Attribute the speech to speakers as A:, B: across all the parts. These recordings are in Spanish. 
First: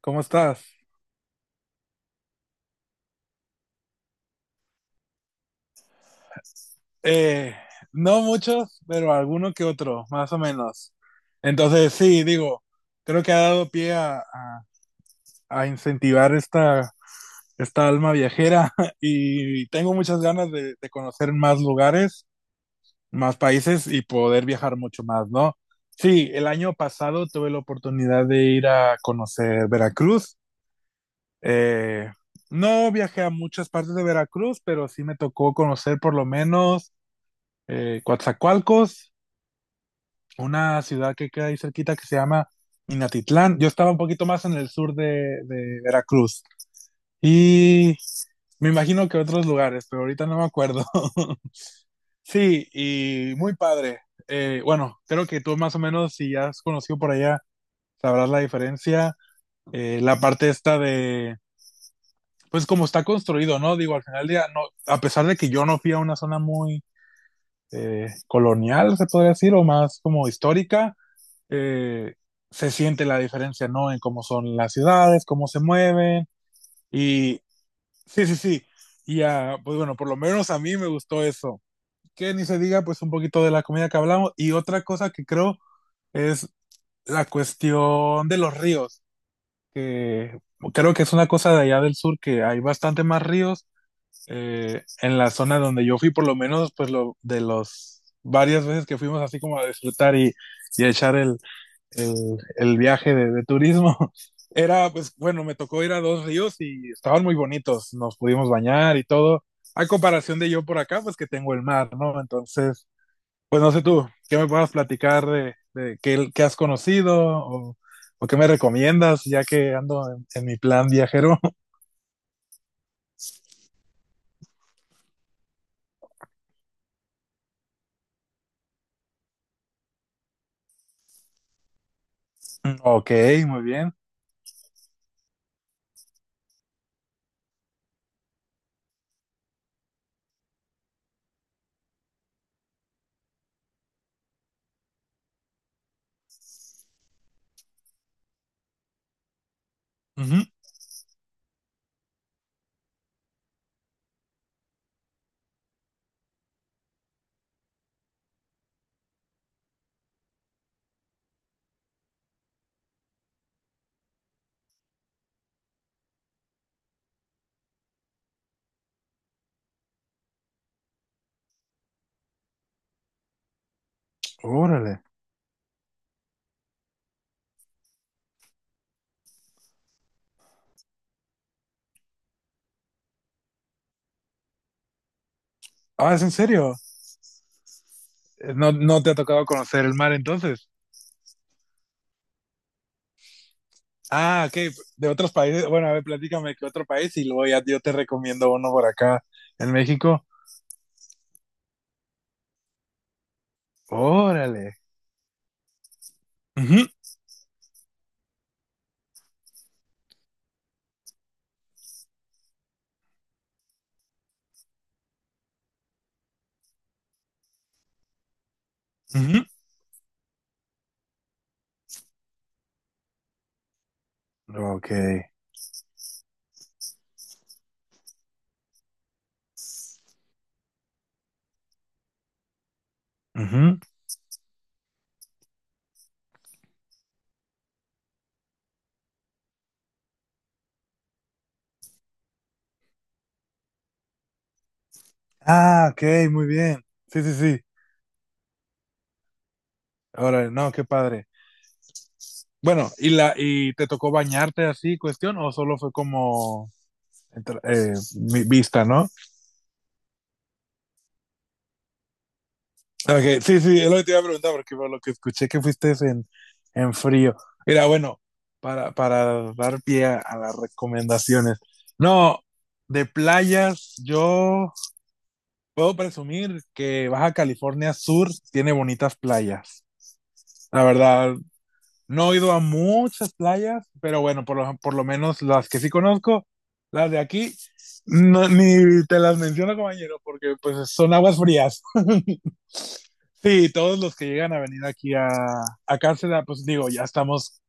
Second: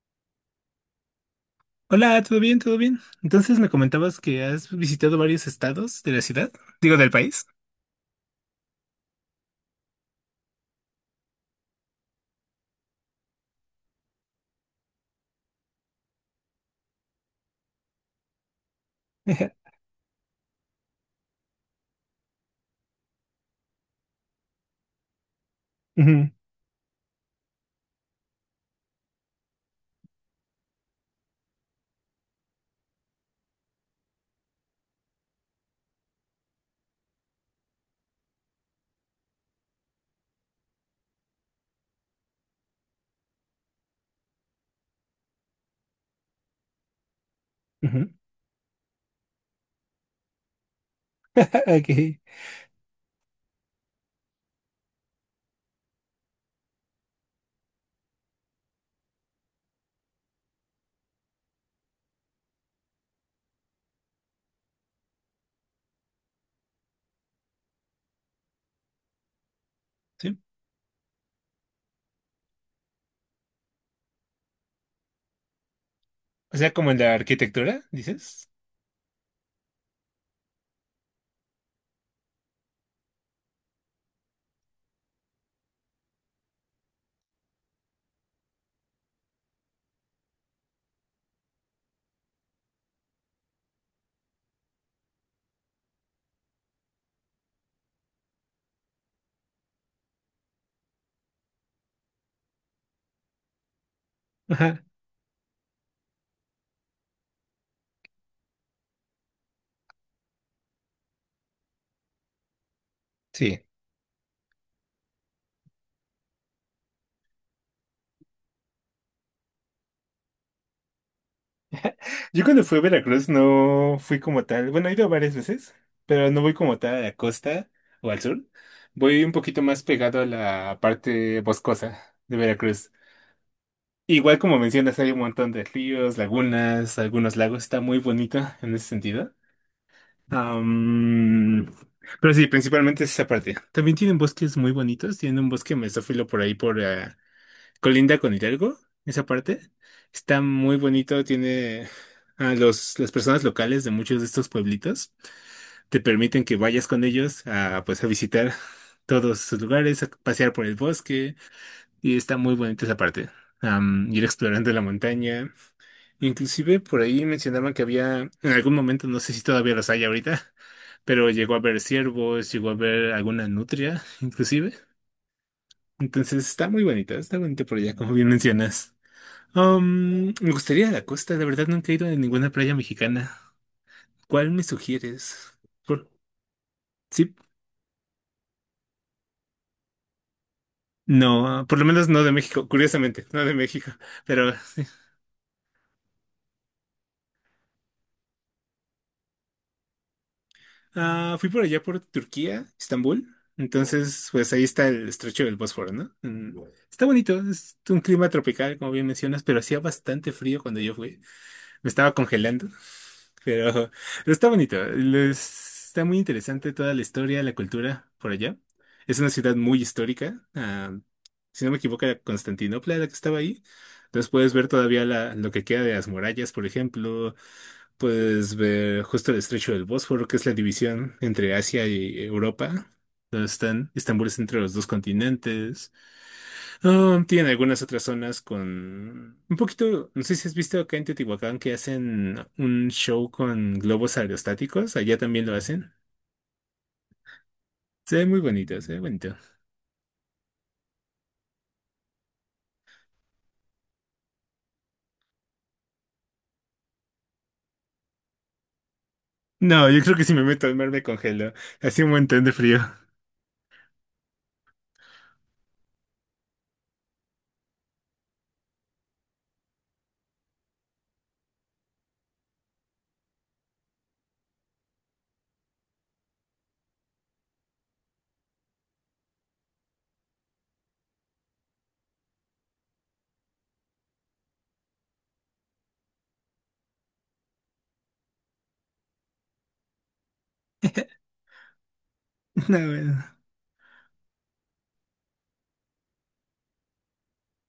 A: ¿Cómo estás?
B: Hola, ¿todo bien? ¿Todo bien? Entonces me comentabas que has visitado varios estados de la ciudad, digo del país.
A: Eh, no muchos, pero alguno que otro, más o menos. Entonces, sí, digo, creo que ha dado pie a incentivar esta alma viajera
B: Ajá.
A: y tengo muchas ganas de conocer más lugares, más países y poder viajar mucho más, ¿no? Sí,
B: Ujú,
A: el año pasado tuve la oportunidad de ir a conocer Veracruz. Eh, no viajé a muchas partes de Veracruz, pero sí me tocó conocer por lo menos Coatzacoalcos, una ciudad que queda ahí cerquita que se llama Minatitlán. Yo estaba un poquito más en el sur de Veracruz y
B: ujú.
A: me imagino que otros lugares, pero ahorita no me acuerdo.
B: Ok.
A: Sí, y muy padre. Bueno, creo que tú más o menos, si ya has conocido por allá, sabrás la diferencia. La parte esta pues como está construido, ¿no? Digo, al final del día, no, a pesar de que yo no fui a una zona muy colonial, se podría decir, o más como
B: Sí.
A: histórica, eh, se siente la diferencia, ¿no? En cómo son las ciudades, cómo se mueven.
B: O sea, como en la
A: Y
B: arquitectura,
A: sí, sí,
B: dices.
A: sí. Y ah, pues bueno, por lo menos a mí me gustó eso. Que ni se diga, pues un poquito de la comida que hablamos. Y otra cosa que creo es la cuestión de los ríos, que creo que es una cosa de allá del sur, que hay bastante más ríos. En la zona donde yo fui, por lo menos, pues lo de los varias veces que fuimos así como a disfrutar y a echar el, el viaje de turismo.
B: Ajá,
A: Era, pues bueno, me tocó ir a dos ríos y estaban muy bonitos, nos pudimos bañar y todo. A comparación de yo por acá, pues que tengo el mar, ¿no? Entonces, pues
B: sí.
A: no sé tú, ¿qué me puedas platicar de qué has conocido o qué me recomiendas ya que ando en mi plan viajero?
B: Yo cuando fui a Veracruz no fui como tal. Bueno, he ido varias veces, pero no voy como tal a la costa o al sur. Voy un poquito más pegado a la parte boscosa de Veracruz.
A: Ok, muy bien.
B: Igual como mencionas, hay un montón de ríos, lagunas, algunos lagos. Está muy bonito en ese sentido. Am, pero sí, principalmente es esa parte. También tienen bosques muy bonitos. Tienen un bosque mesófilo por ahí, por colinda con Hidalgo, esa parte.
A: Ujú.
B: Está muy bonito. Tiene a los, las personas locales de muchos de estos pueblitos. Te permiten que vayas con ellos a, pues, a visitar todos sus lugares, a pasear por el bosque. Y está muy bonita esa parte. Ir explorando la montaña. Inclusive por ahí mencionaban que había, en algún momento, no sé si todavía los hay ahorita, pero llegó a ver ciervos, llegó a ver alguna nutria, inclusive.
A: Órale.
B: Entonces está muy bonita, está bonita por allá, como bien mencionas. Me gustaría ir a la costa, la verdad nunca he ido a ninguna playa mexicana. ¿Cuál me sugieres? Por-
A: Ah, ¿es en serio?
B: sí,
A: ¿No, no te ha tocado conocer el mar entonces?
B: no, por lo menos no de México, curiosamente, no de México,
A: Ah,
B: pero...
A: ok, de otros países. Bueno, a ver, platícame qué otro país y luego ya yo te recomiendo uno por acá en México.
B: Ah, fui por allá por Turquía, Estambul. Entonces, pues ahí
A: Órale.
B: está el estrecho del Bósforo, ¿no? Mm.
A: Ujú,
B: Está bonito, es un clima tropical, como bien mencionas, pero hacía bastante frío cuando yo fui. Me estaba congelando, pero, pero está bonito. Les- Está muy interesante toda la historia, la cultura por allá. Es una
A: ujú.
B: ciudad muy histórica. Si no me equivoco, era Constantinopla la que estaba ahí. Entonces puedes ver
A: Ok.
B: todavía la- lo que queda de las murallas, por ejemplo. Puedes ver justo el estrecho del Bósforo, que es la división entre Asia y Europa. Donde
A: Ujú.
B: están, Estambul es entre los dos continentes. Ah, tienen algunas otras zonas con un poquito, no sé si has visto acá en Teotihuacán que hacen un show con globos aerostáticos. Allá también lo
A: Ah,
B: hacen.
A: ok, muy bien. Sí, sí, sí.
B: Se ve muy bonito, se ve bonito.
A: Órale, no, qué padre. Bueno, ¿Y te tocó bañarte así, cuestión, o solo fue como entra- eh, vista, ¿no?
B: No, yo creo que si me meto al mar me congelo. Hace un montón de frío.
A: Ok, sí, sí, es lo que te iba a preguntar, porque por lo que escuché que fuiste en frío. Mira, bueno, para dar pie a las recomendaciones. No, de playas, yo puedo presumir que Baja California Sur tiene bonitas playas. La verdad, no he ido a muchas playas, pero bueno, por lo menos las que sí conozco, las de aquí, no, ni te las menciono, compañero, porque pues son aguas frías.
B: No, bueno.
A: Sí, todos los que llegan a venir aquí a Cárcel, pues digo, ya estamos,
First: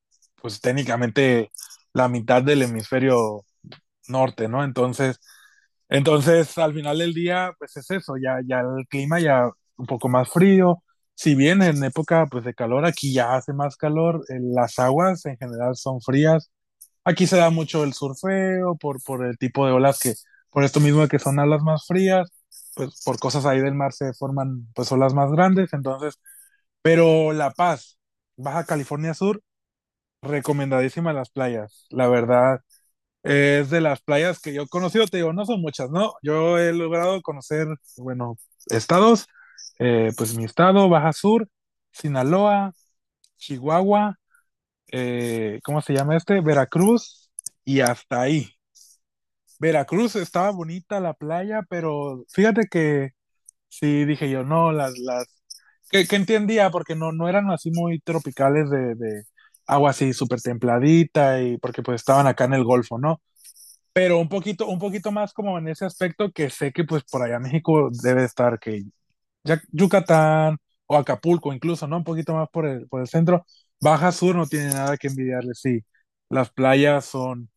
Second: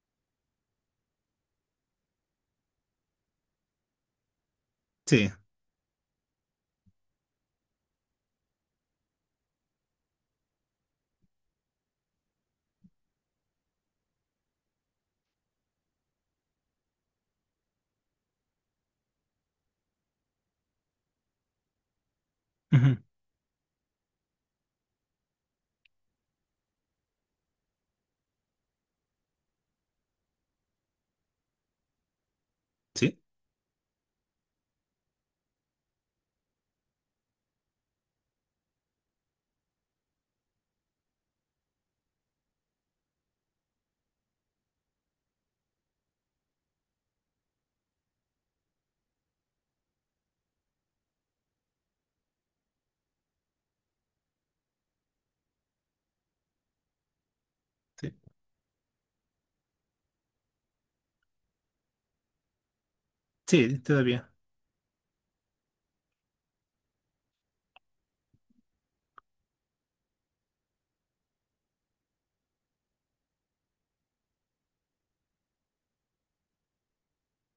A: pues técnicamente la mitad del hemisferio norte, ¿no? Entonces,
B: Sí.
A: entonces al final del día, pues es eso, ya, ya el clima ya un poco más frío. Si bien en época pues de calor, aquí ya hace más calor, las aguas en general son frías. Aquí se da mucho el surfeo por el tipo de olas que, por esto mismo de que son olas más frías,
B: Ujú.
A: pues por cosas ahí del mar se forman pues olas más grandes, entonces pero La Paz, Baja California Sur, recomendadísima las playas, la verdad.
B: Sí,
A: Es de las playas que yo he conocido, te digo, no son muchas, ¿no? Yo he logrado conocer, bueno, estados, pues mi estado, Baja Sur, Sinaloa, Chihuahua, ¿cómo se llama este? Veracruz y hasta ahí. Veracruz estaba bonita la playa, pero fíjate que sí dije yo, no, las que entendía porque no, no eran así muy
B: sí.
A: tropicales de agua así súper templadita y porque pues estaban acá en el Golfo, ¿no?
B: Sí,
A: Pero
B: todavía.
A: un poquito más como en ese aspecto que sé que pues por allá México debe estar que Yucatán o Acapulco incluso, ¿no? Un poquito más por el centro. Baja Sur no tiene nada que envidiarle, sí. Las playas son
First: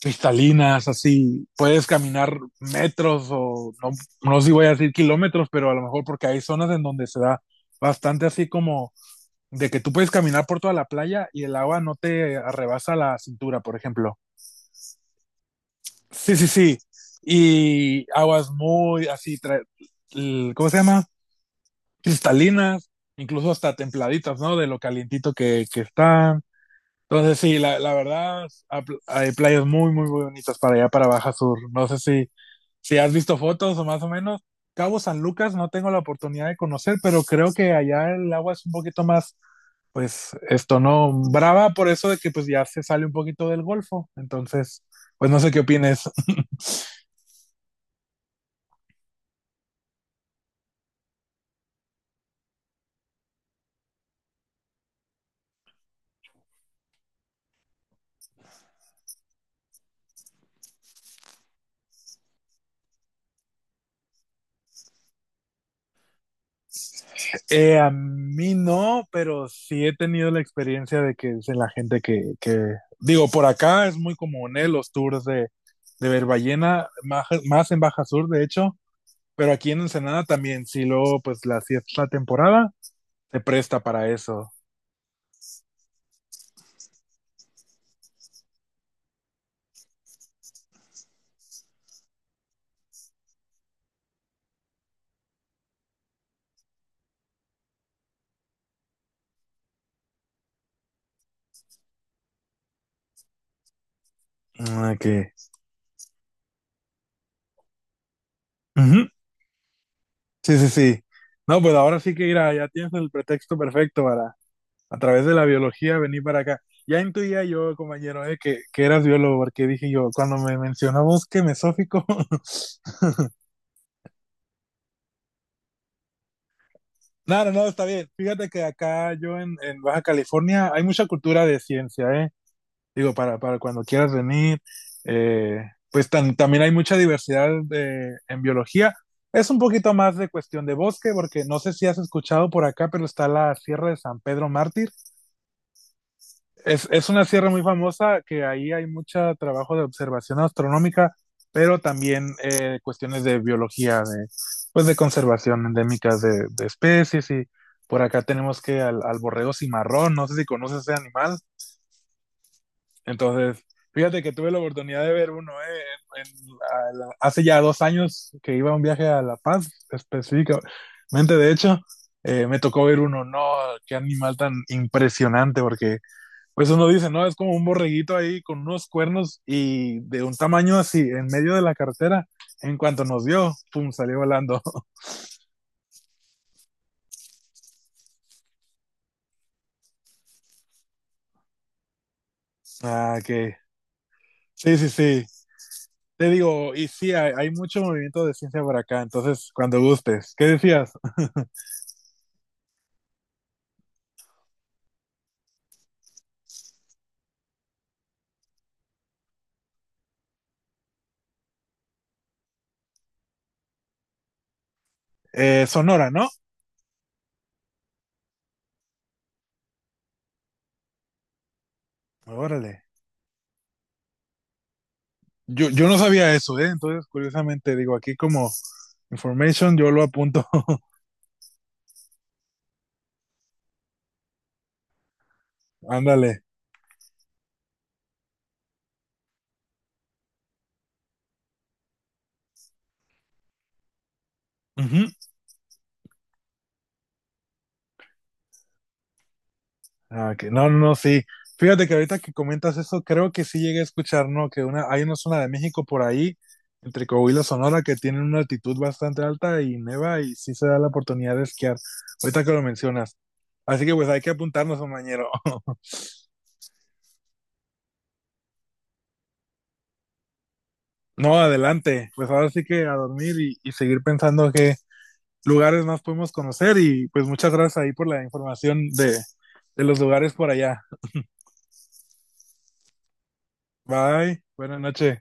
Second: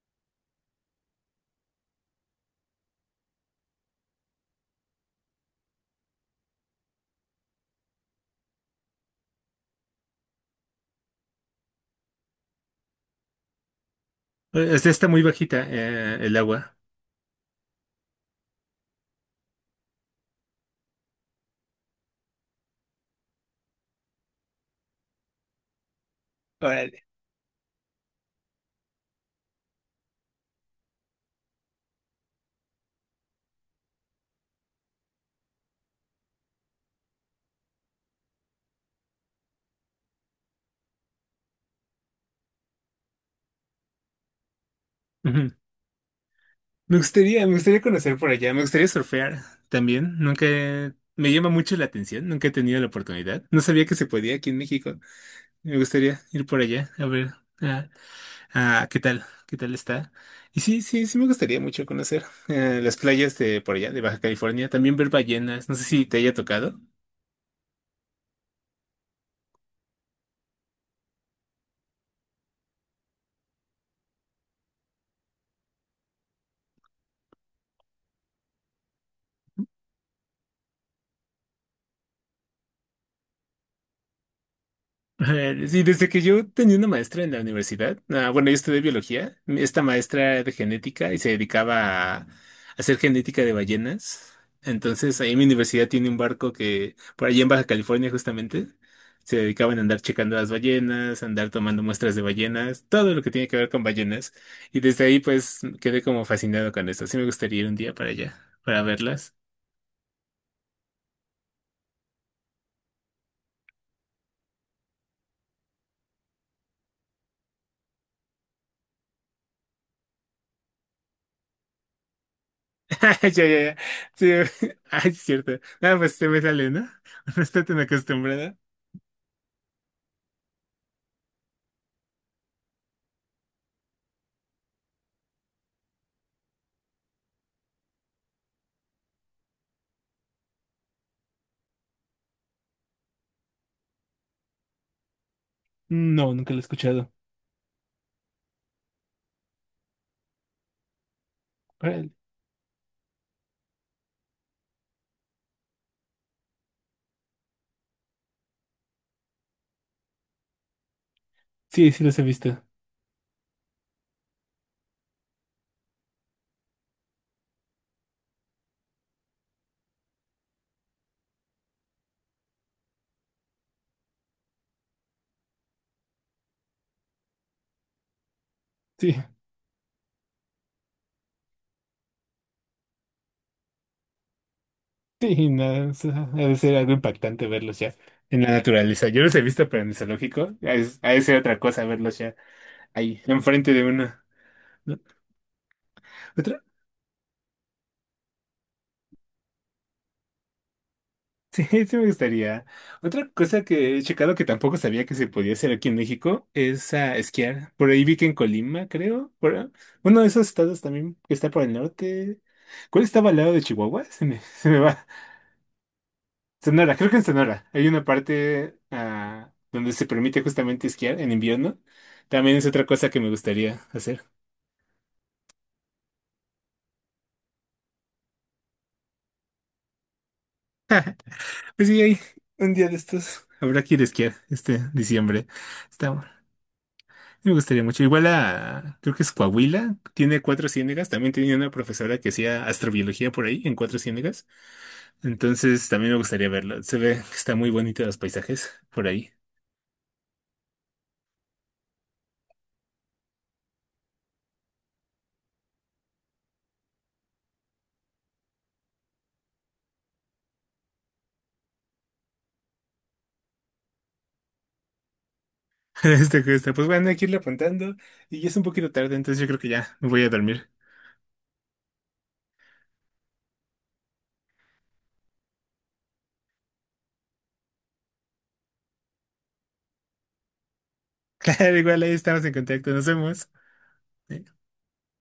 A: cristalinas, así, puedes caminar metros o no, no sé si voy a decir kilómetros, pero a lo mejor porque hay zonas en donde se da bastante así como de que tú puedes caminar por toda la playa y el agua no te arrebasa la cintura, por ejemplo.
B: O sea, está muy bajita, el
A: Sí, sí,
B: agua.
A: sí. Y aguas muy así, ¿cómo se llama? Cristalinas, incluso hasta templaditas, ¿no? De lo calientito que están. Entonces, sí, la verdad, hay playas muy, muy, muy bonitas para allá, para Baja Sur. No sé si si has visto fotos o más o menos, Cabo San Lucas no tengo la oportunidad de conocer, pero creo que allá el agua es un poquito más, pues esto no, brava por eso de que pues ya se sale un poquito del golfo. Entonces, pues no
B: Ujú.
A: sé qué opines.
B: Me gustaría conocer por allá, me gustaría surfear también. Nunca he- me llama mucho la atención, nunca he tenido la oportunidad. No sabía que se podía aquí en México. Me gustaría ir por allá a ver ah, qué tal está. Y sí, sí, sí me gustaría mucho conocer las playas de por allá, de Baja California. También ver ballenas, no sé si te haya tocado.
A: A mí no, pero sí he tenido la experiencia de que es de la gente que, digo, por acá es muy común ¿eh? Los tours de ver ballena, más, más en Baja Sur, de hecho, pero aquí en Ensenada también, sí luego pues la si es la temporada, se presta para eso.
B: Ajá. Sí, desde que yo tenía una maestra en la universidad, ah, bueno, yo estudié biología, esta maestra era de genética y se dedicaba a hacer genética de ballenas. Entonces, ahí en mi universidad tiene un barco que, por allí en Baja California justamente, se dedicaban a andar checando las ballenas, a andar tomando muestras de ballenas, todo lo que tiene que ver con ballenas. Y
A: Ah,
B: desde ahí,
A: que.
B: pues, quedé como fascinado con esto. Sí me gustaría ir un día para allá, para
A: Ujú.
B: verlas.
A: Sí, sí, sí. No, pues ahora sí que mira, ya tienes el pretexto perfecto para, a través de la biología, venir para acá. Ya intuía yo, compañero, que eras biólogo, porque dije yo, cuando me mencionó bosque mesófico.
B: Ya, ya, ya. Sí. Ay, es cierto. Nada, pues se me sale, ¿no? No
A: No, no,
B: estoy
A: no,
B: tan
A: está bien. Fíjate
B: acostumbrada.
A: que acá yo en Baja California hay mucha cultura de ciencia, ¿eh? Digo, para cuando quieras venir. Eh, pues también hay mucha diversidad en biología. Es un poquito más de cuestión de bosque, porque no sé si has escuchado por acá, pero está la Sierra de San Pedro Mártir.
B: No, nunca lo he
A: Es
B: escuchado.
A: una sierra muy famosa que ahí hay mucho trabajo de observación astronómica, pero
B: Órale.
A: también cuestiones de biología, pues de conservación endémicas de especies. Y por acá tenemos que al borrego cimarrón, no sé si conoces ese animal.
B: Sí, sí los he visto.
A: Entonces, fíjate que tuve la oportunidad de ver uno en hace ya 2 años que iba a un viaje a La Paz, específicamente. De hecho, me tocó ver uno. No, qué animal tan impresionante, porque pues uno dice, no, es como un borreguito ahí con unos
B: Sí,
A: cuernos y de un tamaño así, en medio de la carretera. En cuanto nos vio, pum, salió volando.
B: sí, no, o sea, ha de ser algo impactante verlos ya en la naturaleza. Yo los he visto, pero en el zoológico. Ha de... ha de ser otra cosa verlos ya
A: Ah,
B: ahí,
A: que
B: enfrente de uno.
A: sí, sí,
B: ¿No?
A: sí. Te
B: Otra,
A: digo, y sí, hay, mucho movimiento de ciencia por acá, entonces cuando gustes. ¿Qué decías?
B: sí, sí me gustaría. Otra cosa que he checado que tampoco sabía que se podía hacer aquí en México es a esquiar. Por ahí vi que en Colima, creo. Por, uno de esos estados también que está por el norte. ¿Cuál estaba al lado de Chihuahua? Se me, se me va.
A: Sonora, ¿no?
B: Sonora, creo que en Sonora. Hay una parte donde se permite justamente esquiar en invierno. También es
A: Órale.
B: otra cosa que me gustaría hacer.
A: Yo no sabía eso, ¿eh? Entonces, curiosamente, digo, aquí como information, yo lo apunto.
B: Pues sí, hay un día de estos. Habrá que ir a esquiar este diciembre. Está,
A: Ándale.
B: me gustaría mucho. Igual a, creo que es Coahuila, tiene cuatro ciénegas. También tenía una profesora que hacía astrobiología por ahí, en cuatro ciénegas.
A: Ujú.
B: Entonces también me gustaría verlo. Se ve que está muy bonito los paisajes por ahí.
A: Ah, que. No, no, no, sí. Fíjate que ahorita que comentas eso, creo que sí llegué a escuchar, ¿no? Que hay una zona de México por ahí, entre Coahuila y Sonora, que tienen una altitud bastante alta y neva y sí se da la oportunidad de esquiar. Ahorita que lo mencionas. Así que pues hay que apuntarnos, compañero.
B: Este, pues bueno, hay que irle apuntando. Y ya es un poquito tarde, entonces yo creo que ya me voy a dormir.
A: No, adelante. Pues ahora sí que a dormir y seguir pensando que lugares más podemos conocer y pues muchas gracias ahí por la información de los lugares por allá.
B: Claro, igual ahí estamos en contacto, nos vemos.
A: Bye, buenas noches.